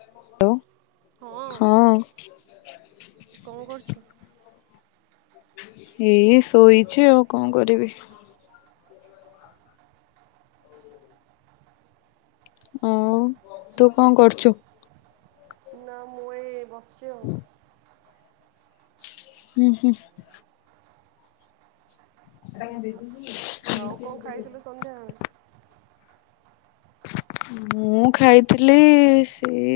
Hello. ହଁ କଣ କରୁଛୁ? ଏଇ ଶୋଇଛି ଆଉ କଣ କରିବି? ଆଉ ତୁ କଣ କରଚୁ? ନା ମୁଁ ଏ ଏ ବସଚି ଆଉ। ହୁଁ ହୁଁ। ହେଟା କିନ୍ତି ହେଇଚି? ଆଉ କଣ ଖାଇଥିଲୁ ସନ୍ଧ୍ୟାବେଳେ? ମୁଁ ଖାଇଥିଲି ଇ ଇ ସେଇ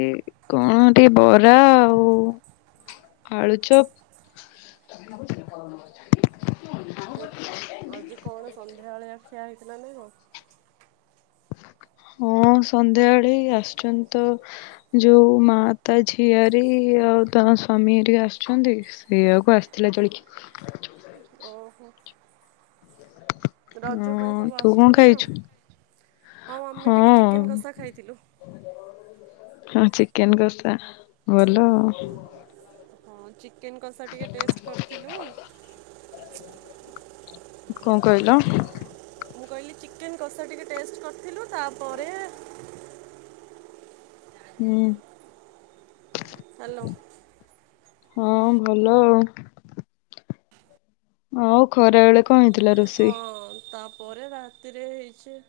କଣ ଟିକେ ବରା ଆଉ ଉ ଆଳୁଚପ୍ ତା [unintelligible] ଆଜି କଣ ସନ୍ଧ୍ୟାବଳିଆ ଖିଆ ହେଇଥିଲା ନା କଁ? ହଁ ସନ୍ଧ୍ୟାବେଳେ ଇଏ ଆସଚନ୍ତି ତ ଯୋଉ ମା ତା ଝିଆରି ଆଉ ତା ସ୍ଵାମୀ ଟିକେ ଆସଛନ୍ତି। ସେଇଆକୁ ଆସଥିଲା ଜଳିଖି ଓହୋ। ରଜ ପାଇଁ ଅଁ ସବୁ ତୁ କଣ ଆସୁଛନ୍ତି ଆଉ ଖାଇଚୁ? ଆମେ ହଁ। ଟିକେ ଚିକେନ କଷା ଖାଇଥିଲୁ। ହଁ ଚିକେନ କଷା ଭଲ ଆଉ। ହଁ ଚିକେନ୍ କଷା ଟିକେ ଟେଷ୍ଟ କରଥିଲୁ। କଁ କହିଲ? ମୁଁ କହିଲି ଚିକେନ୍ କଷା ଟିକେ ଟେଷ୍ଟ କରଥିଲୁ ତାପରେ ହୁଁ। ହାଲୋ। ହଁ ଭଲ ଆଉଁ। ଆଉ ଖରା ବେଳେ କଣ ହେଇଥିଲା ହଁ ରୋଷେଇ? ତାପରେ ରାତିରେ ହେଇଚି।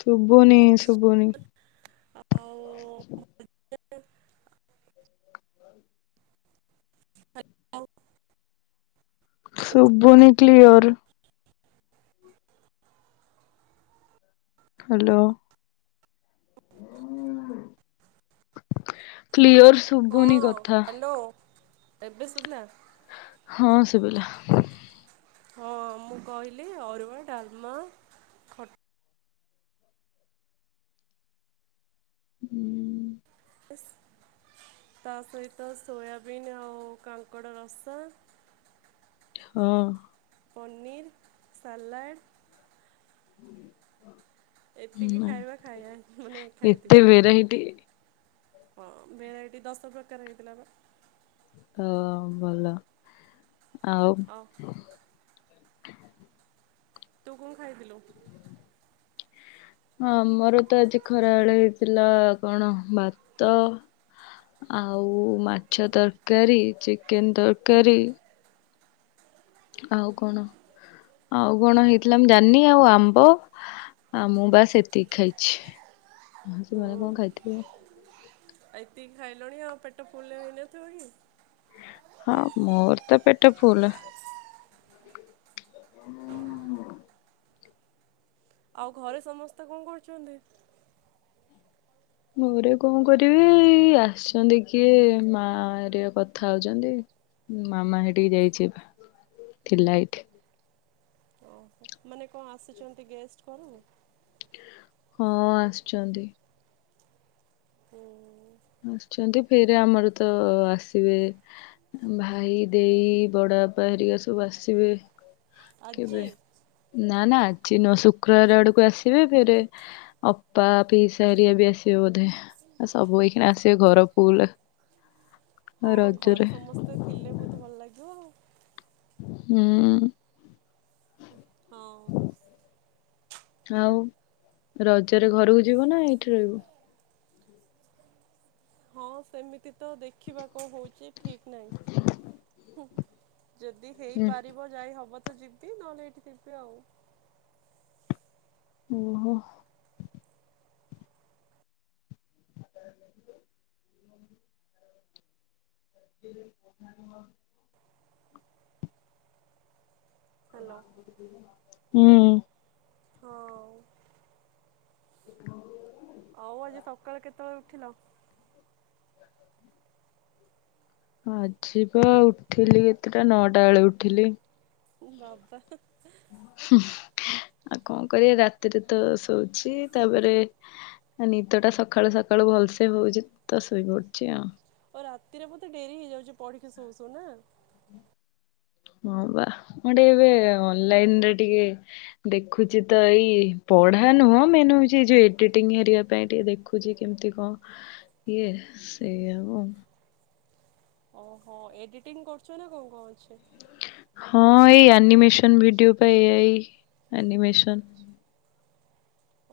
ଛୁବୁନି ଶୁବୁନି? ଆ ଆଉ ଶୁବୁନି କ୍ଲିଅର୍? ହାଲୋ। କ୍ଲିୟର ହଁ ଶୁଭୁନି କଥା ହାଲୋ ଏବେ ଶୁବିଲା? ହଁ ଶୁବିଲା। ହଁ ମୁଁ କହିଲି ଅରୁଆ, ଡାଲମା ଖଟା ହୁଁ। ଇସ ତା ସହିତ ସୋୟାବିନ୍ ଆଉ କାଙ୍କଡ଼ ରସା ହଁ। ପନିର୍, ସାଲାଡ଼ ଏତିକି ଖାଇବା ଖାଇବା ହେ ମାନେ ଖାଇଥିଲି। ହେରା ହେଇଟି ହଁ ଭେରାଇଟି ଦଶ ପ୍ରକାର ହେଇଥିଲା ବା। ହଁ ଭଲ। ଆଉ ଅଫ ତୁ କଣ ଖାଇଥିଲୁ? ହଁ ଆମର ତ ଆଜି ଖରାଏଳେ ହେଇଥିଲା କଣ ଭାତ। ଆଉ ମାଛ ତରକାରୀ ଚିକେନ ତରକାରୀ। ଆଉ କଣ ଆଉ କଣ ହେଇଥିଲା ମୁଁ ଜାନି। ଆଉ ଆମ୍ବ ଆ ମୁଁ ବାସ୍ ଏତିକି ଖାଇଛି। ସେମାନେ କଣ ଖାଇଥିବେ। ଏଇତିି ଖାଇ ଲଣି ଆଉ ପେଟ ଫୁଲେ ହୋଇନଥିବ କି? ହଁ ମୋର ତ ପେଟ ଫୁଲ। ହୁଁ। ଆଉ ଘରେ ସମସ୍ତେ କଣ କରୁଚନ୍ତି? ଘରେ କଣ କରିବେ ଏଇ ଆସିଚନ୍ତି କିଏ ମା ଏରିକା କଥା ହୋଉଚନ୍ତି। ମାମା ହେଇଠିକି ଯାଇଛି ଏବେ, ଥିଲା ଏଇଠି। ଓହୋ ମାନେ କଣ ଆସୁଚନ୍ତି ଗେଷ୍ଟ କଣ? ହଁ ଆସଚନ୍ତି। ହୁଁ ଆସଚନ୍ତି ଫେରେ ଆମର ତ ଆସିବେ ଭାଇ, ଦେଇ, ବଡ ବାପା ହେରିକା ସବୁ ଆସିବେ। ଆଜି କେବେ ନା ନା ଆଜି ନୁଅ ଶୁକ୍ରବାର ଆଡକୁ ଆସିବେ। ଫେରେ ଅପା, ପିଇସାହେରିଆ ବି ଆସିବେ ବୋଧେ। ସବୁ ଏଇ ଏଇନା ଆସିବେ ଘର ଫୁଲ। ହଁ ରଜରେ ଘରେ ସମସ୍ତେ ଥିଲେ ବହୁତ ଭଲ ଲାଗିବ ଆଉ। ହୁଁ। ହଁ। ଆଉ ରଜରେ ଘରକୁ ଯିବ ନା ଏଇଠି ରଇବ? ହଁ ସେମିତି ତ ଦେଖିବା କଣ ହୋଉଚି ଠିକ୍ ନାଇଁ। ହୁଁ ଯଦି ହୁଁ। ହେଇପାରିବ ଯାଇ ହବ ତ ଯିବି ନହେଲେ ଏଇଠି ଥିବି ଆଉ। ଓହୋ। ସେ ଗଲାନି ଘରକୁ। ହାଲୋ। ଉଁ। ହଁ। [inaudible] ଆଉ ଆଜି ସକାଳେ କେତୋଳେ ଉଠିଲ। ଆଯିଵା ଉଠିଲି କେତେଟା ନଅଟା ବେଳେ ଉଠିଲି। ବାବା। ଆଉ କଣ କରିବା ରାତିରେ ତ ଶୋଉଚି। ତାପରେ ନିଦ ଟା ସକାଳୁ ସକାଳୁ ଭଲସେ ହୋଉଚି ତ ଶୋଇ ପଡୁଚି ଆଉ। ଆଉ ରାତିରେ ବୋତେ ଡେରି ହେଇଯାଉଚି ପଢିକି ଶୋଉ ଶୋଉ ନାଁ? ହଁ ବା ମୁଁ ଟିକେ ଏବେ ଅନଲାଇନ ରେ ଟିକେ ଦେଖୁଚି ତ ଏଇ ପଢା ନୁହଁ ମେନହୋଉଚି ଯୋଉ ଏଡିଟିଂ ହେରିଆ ପାଇଁ ଟିକେ ଦେଖ। ଦେଖୁଚି କେମିତି କଁ ଇଏ ସେଇ ହବ। ଓହୋ ଏଡିଟିଂ କରୁଚ ନା କଣ କଣ ଅଛେ। ହଁ ଏଇ ଆନିମେସନ ଭିଡିଓ ପା ଏଆଇ ଆନିମେସନ।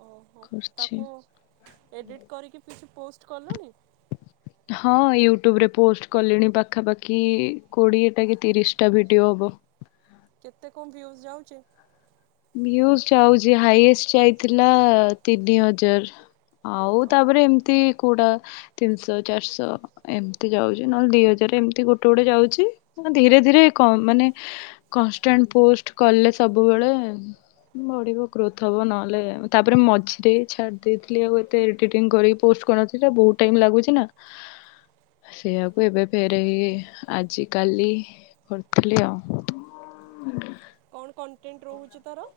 ଓହୋ କରୁଛି। ତାକୁ ଏଡ଼ିଟ୍ କରିକି କିଛି ପୋଷ୍ଟ କଲୁଣି? ହଁ, ୟୁଟ୍ୟୁବରେ ପୋଷ୍ଟ କଲିଣି ପାଖାପାଖି କୋଡିଏ ଟା କି ତିରିଶ ଟା ଭିଡିଓ ହବ। କେତେ କଣ ଭ୍ୟୁଜ ଯାଉଚି? ଭିୟୁଜ ଯାଉଚି ହାଇଏଷ୍ଟ ଯାଇଥିଲା ତିନି ହଜାର। ଆଉ ଓ ତାପରେ ଏମିତି କଉଟା ତିନିଶହ ଚାରିଶହ ଏମିତି ଯାଉଚି। ନହେଲେ ଦି ହଜାର ଏମିତି ଗୋଟେ ଗୋଟେ ଯାଉଚି। ଧୀରେ ଧୀରେ କ ମାନେ କନଷ୍ଟାଣ୍ଟ ପୋଷ୍ଟ କଲେ ସବୁବେଳେ ହ ବଢିବ ଗ୍ରୋଥ ହବ। ନହେଲେ ତାପରେ ମଝିରେ ଛାଡି ଦେଇଥିଲି। ଆଉ ଏତେ ଏଡିଟିଂ କରିକି ପୋଷ୍ଟ କରିନଥିଲି। ବହୁତ ଟାଇମ ଲାଗୁଛି ନା ସେଇଆକୁ ଏବେ ଫେରେ ହେଇ ଆଜି, କାଲି କରିଥିଲି ଆଉ। କଣ କଣ୍ଟେଣ୍ଟ ରହୁଛି ତାର?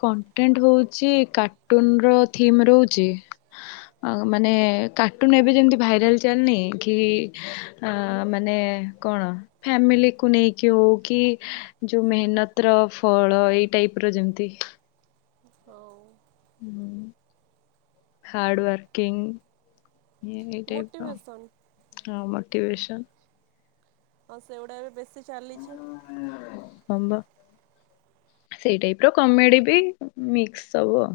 କଣ୍ଟେଣ୍ଟ ରହୁଚି କାର୍ଟୁନ ର ଥିମ୍ ରହୁଛି। ମାନେ କାର୍ଟୁନ ଏବେ ଯେମିତି ଭାଇରାଲ ଚାଲିନି, କି ଅଁ ମାନେ କଣ ଫ୍ୟାମିଲି କୁ ନେଇକି ହଉ କି ଯୋଉ ମେହନତ ର ଫଳ ଏଇ ଟାଇପ ର ଯେମିତି। ହଉ। ହୁଁ, ହାର୍ଡୱର୍କିଂ ଏ ଏଇ ଟାଇପର। Motivation no motivation. ତ ସେଇଗୁଡ଼ା ବି ବେଶୀ ଚାଲିଚି। ହଁ, ପା। ସେଇ ଟାଇପ ର କମେଡି ବି ମିକ୍ସ ସବୁ ଆଉ।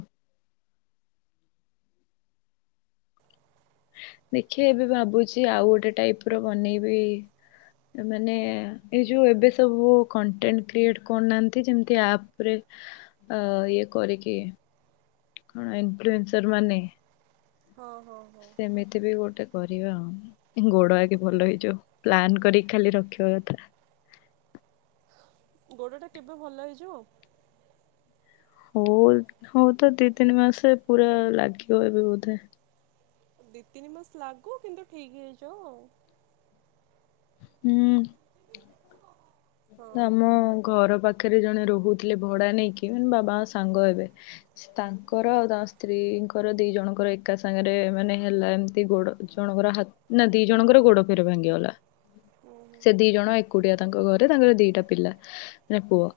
ଦେଖିଆ ଏବେ ଭାବୁଚି ଆଉ ଗୋଟେ ଟାଇପ ର ବନେଇବି ମାନେ ଏ ଯୋଉ ଏବେ ସବୁ କଣ୍ଟେଣ୍ଟ କ୍ରିଏଟ କରୁନାହାନ୍ତି ଯେମିତି ଆପ ରେ ଅ ଇଏ କରିକି, କଣ ଇନଫ୍ଲୁଏନ୍ସର ମାନେ ହଁ, ହଁ, ହଁ। ସେମିତି ବି ଗୋଟେ କରିବା ଆଉ ଗୋଡ ଆଗେ ଭଲ ହେଇଯାଉ। ପ୍ଲାନ୍ କରିକି ଖାଲି ରଖିବା କଥା। ଗୋଡଟା କେବେ ଭଲ ହେଇଯିବ? ହଉ ହଉ ତ ଦି ତିନି ମାସେ ପୁରା ଲାଗିବ ଏବେ ବୋଧେ। ଦି ତିନି ମାସ ଲାଗୁ କିନ୍ତୁ ଠିକ ହେଇ ଯାଉ ଆଉ। ହୁଁ। ହଁ। ଆମ ଘର ପାଖରେ ଜଣେ ରହୁଥିଲେ ଭଡା ନେଇକି। ମୋ ବାବାଙ୍କ ସାଙ୍ଗ ହେବେ ତାଙ୍କର ଆଉ ତାଙ୍କ ସ୍ତ୍ରୀଙ୍କର ଦି ଜଣଙ୍କର ଏକା ସାଙ୍ଗରେ ମାନେ ହେଲା ଏମିତି ଗୋଡ ଜଣଙ୍କର ହାତ ନା ଦି ଜଣଙ୍କର ଗୋଡ ପୁରା ଭାଙ୍ଗିଗଲା। ହୁଁ ହୁଁ। ସେ ଦି ଜଣ ଏକୁଟିଆ ତାଙ୍କ ଘରେ। ତାଙ୍କର ଦିଟା ପିଲା ମାନେ ପୁଅ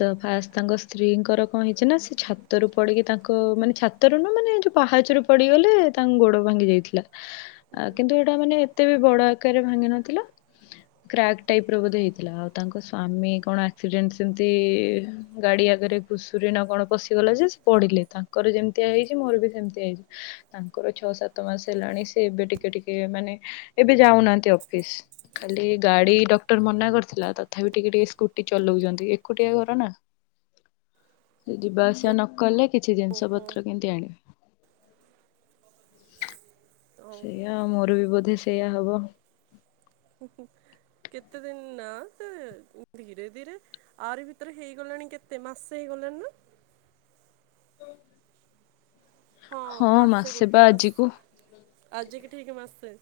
ତ ଫାଷ୍ଟ ତାଙ୍କ ସ୍ତ୍ରୀଙ୍କର କଣ ହେଇଚି ନା ସେ ଛାତରୁ ପଡିକି ତାଙ୍କ ମାନେ ଛା ଛାତରୁ ନୁହୁଁ ମାନେ ଯୋଉ ପାହାଚରୁ ପଡିଗଲେ ତାଙ୍କୁ ଗୋଡ ଭାଙ୍ଗି ଯାଇଥିଲା। ଆ କିନ୍ତୁ ଏଇଟା ମାନେ ଏତେ ବି ବଡ ଆକାରରେ ଭାଙ୍ଗିିନଥିଲା। କ୍ରାକ୍ ଟାଇପ ର ବୋଧେ ହେଇଥିଲା। ଆଉ ତାଙ୍କ ସ୍ଵାମୀ କଣ ଆକ୍ସିଡେଣ୍ଟ ସେମତି ଗାଡି ଆଗରେ ଘୁଷୁର ନା କଣ ପଶିଗଲା ଯେ ସେ ପଡିଲେ। ତାଙ୍କର ଯେମିତିଆ ହେଇଚି ମୋର ବି ସେମିତି ହେଇଚି। ତାଙ୍କର ଛଅ ସାତ ମାସ ହେଲାଣି ସେ ଏବେ ଟିକେ ଟିକେ ମାନେ ଏବେ ଯାଉନାହାନ୍ତି ଅଫିସ। ଖାଲି ଗାଡି ଡକ୍ଟର ମନା କରିଥିଲା। ତ ତଥାପି ଟିକେ ଟିକେ ସ୍କୁଟି ଚଲଉଛନ୍ତି। ଏକୁଟିଆ ଘର ନା। ସେ ଯିବା ଆସିବା ନକଲେ କିଛି ଜିନିଷ ଓହୋ ପତ୍ର କେମତି ଆଣିବେ? ଓହୋ ସେଇଆ ଆଉ ମୋର ବି ବୋଧେ ସେଇଆ ହବ। କେତେ ଦିନ ନା ତ ଧୀରେ ଧୀରେ ଆରି ଭିତରେ ହେଇଗଲାଣି କେତେ ମାସେ ହେଇଗଲାଣି ନା? ଓ ହୋ ହଁ ମାସେ ବା ଗୋଟେ ମାସ ଆଜିକୁ ଆଜି କି ଠିକ ମାସେ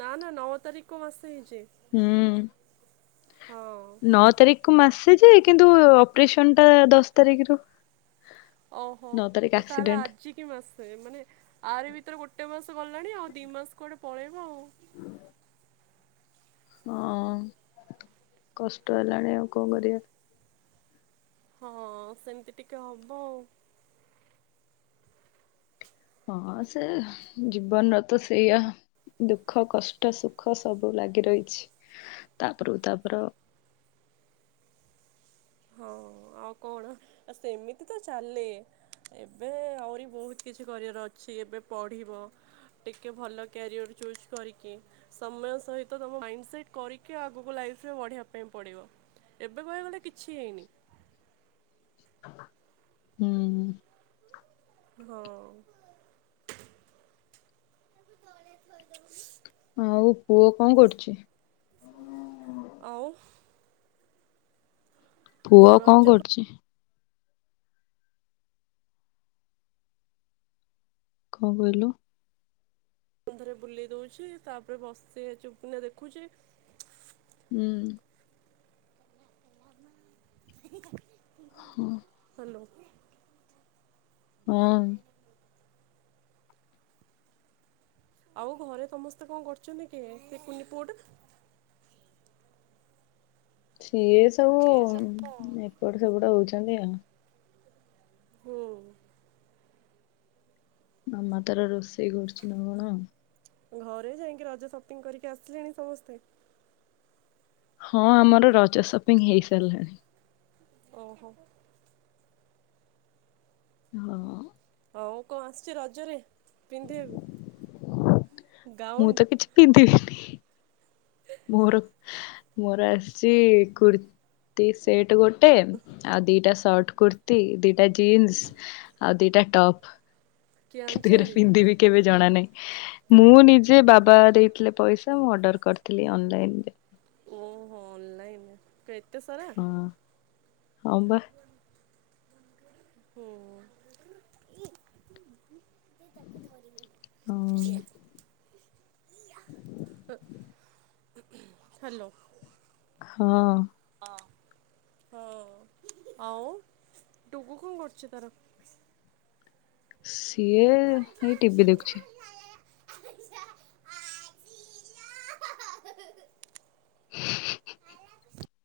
ନା ନା ନଅ ତାରିଖକୁ ମାସେ ହେଇଛି। ହୁଁ ହଁ ନଅ ତାରିଖ କୁ ମାସେ ଯେ କିନ୍ତୁ ଅପରେସନ ଟା ଦଶ ତାରିଖରୁ ଓ ହୋ ନଅ ତାରିଖ ତ ତାହେଲେ ଆକ୍ସିଡେଣ୍ଟ। ଆ ଜିକି ମାସେ ମାନେ ଆରି ଭିତରେ ଗୋଟେ ମାସ ଗଲାଣି ଆଉ ଦି ମାସ କୁଆଡେ ପଳେଇବା ଆଉ। ହଁ କଷ୍ଟ ହେଲାଣି ଆଉ କଣ କରିବା। ହଁ ସେମିତି ଟିକେ ହବ ଆଉ। ହଁ ସେ ଜୀବନର ତ ସେଇଆ ଦୁଃଖ କଷ୍ଟ ସୁଖ ସବୁ ଲାଗି ରହିଛି ତାପରକୁ ତାପର ହଁ ଆଉ କଣ ଆ ସେମିତି ତ ଚାଲେ। ଏବେ ଆହୁରି ବହୁତ କିଛି କରିଆର ଅଛି। ଏବେ ପଢିବ ଟିକେ ଭଲ କ୍ୟାରିଅର୍ ଚୁଜ୍ କରିକି ସମୟ ସହିତ ତମ ମାଇଣ୍ଡ ସେଟ କରିକି ଆଗକୁ ଲାଇଫ୍ ରେ ବଢିବା ପାଇଁ ପଡିବ। ଏବେ କହିବାକୁ ଗଲେ କିଛି ହେଇନି। ହୁଁ। ହଁ। କଳଜ ବ ଆଉ ପୁଅ କଣ କରୁଚି? ଆଉ ପୁଅ ଆଉ କଣ ରଜ କରୁଚି? କଣ କହିଲୁ? ପୁଣି ଥରେ ବୁଲେଇ ଦଉଛି ତାପରେ ବସୁଚି ଚୁପ୍ କିନା ଦେଖୁଛି। ହୁଁ। ହଁ। ହ୍ୟାଲୋ। ହଁ। ଆଉ ଘରେ ସମସ୍ତେ କଣ କରୁଛନ୍ତି? ସେ କୁନି ପୁଅଟା ସିଏ ସବୁ ଏପଟ ସେପଟ ହଉଛନ୍ତି ଆଉ। ହଁ। ମାମା ତାର ରୋଷେଇ କରୁଛି ନା କଣ? ଘରେ ଯାଇକି ରଜ ସପିଂ କରିକି ଆସିଲେଣି ସମସ୍ତେ? ହଁ ଆମର ରଜ ସପିଙ୍ଗ ହେଇ ସାରିଲାଣି। ଓ ହୋ। ହଁ। ହଉ କଣ ଆସିଛି ରଜରେ ପିନ୍ଧିବୁ? ମୁଁ ତ କିଛି ପିନ୍ଧିବିନି। ମୋର ମୋର ଆସିଛି କୁର୍ତ୍ତିୀ ସେଟ ଗୋ ଟେ ଆଉ ଦିଟା ସର୍ଟ କୁର୍ତ୍ତି, ଦିଟା ଜିନ୍ସ ଆଉ ଦିଟା ଟପ୍। କିଏ କିନ୍ତୁ କେବେ ଆଣିଛନ୍ତି? ପିନ୍ଧିବିି କେବେ ଜଣା ନାହିଁ। ମୁଁ ନିଜେ ବାବା ଦେଇଥିଲେ ପଇସା ମୁଁ ଅର୍ଡର କରିଥିଲି ଅନଲାଇନରେ। ଓହୋ ଅନଲାଇନ୍ ତ ଏତେ ସାରା? ହଁ। ହଁ ବା। ହୁଁ। ଧରି ହଁ [unintelligible] ହାଲୋ। ହଁ। ହଁ ହଉ, ଆଉ ଟୁଗୁ କଁ କରୁଚି ତାର? ସିଏ ଏଇ ଟିଭିି ଦେଖୁଚି।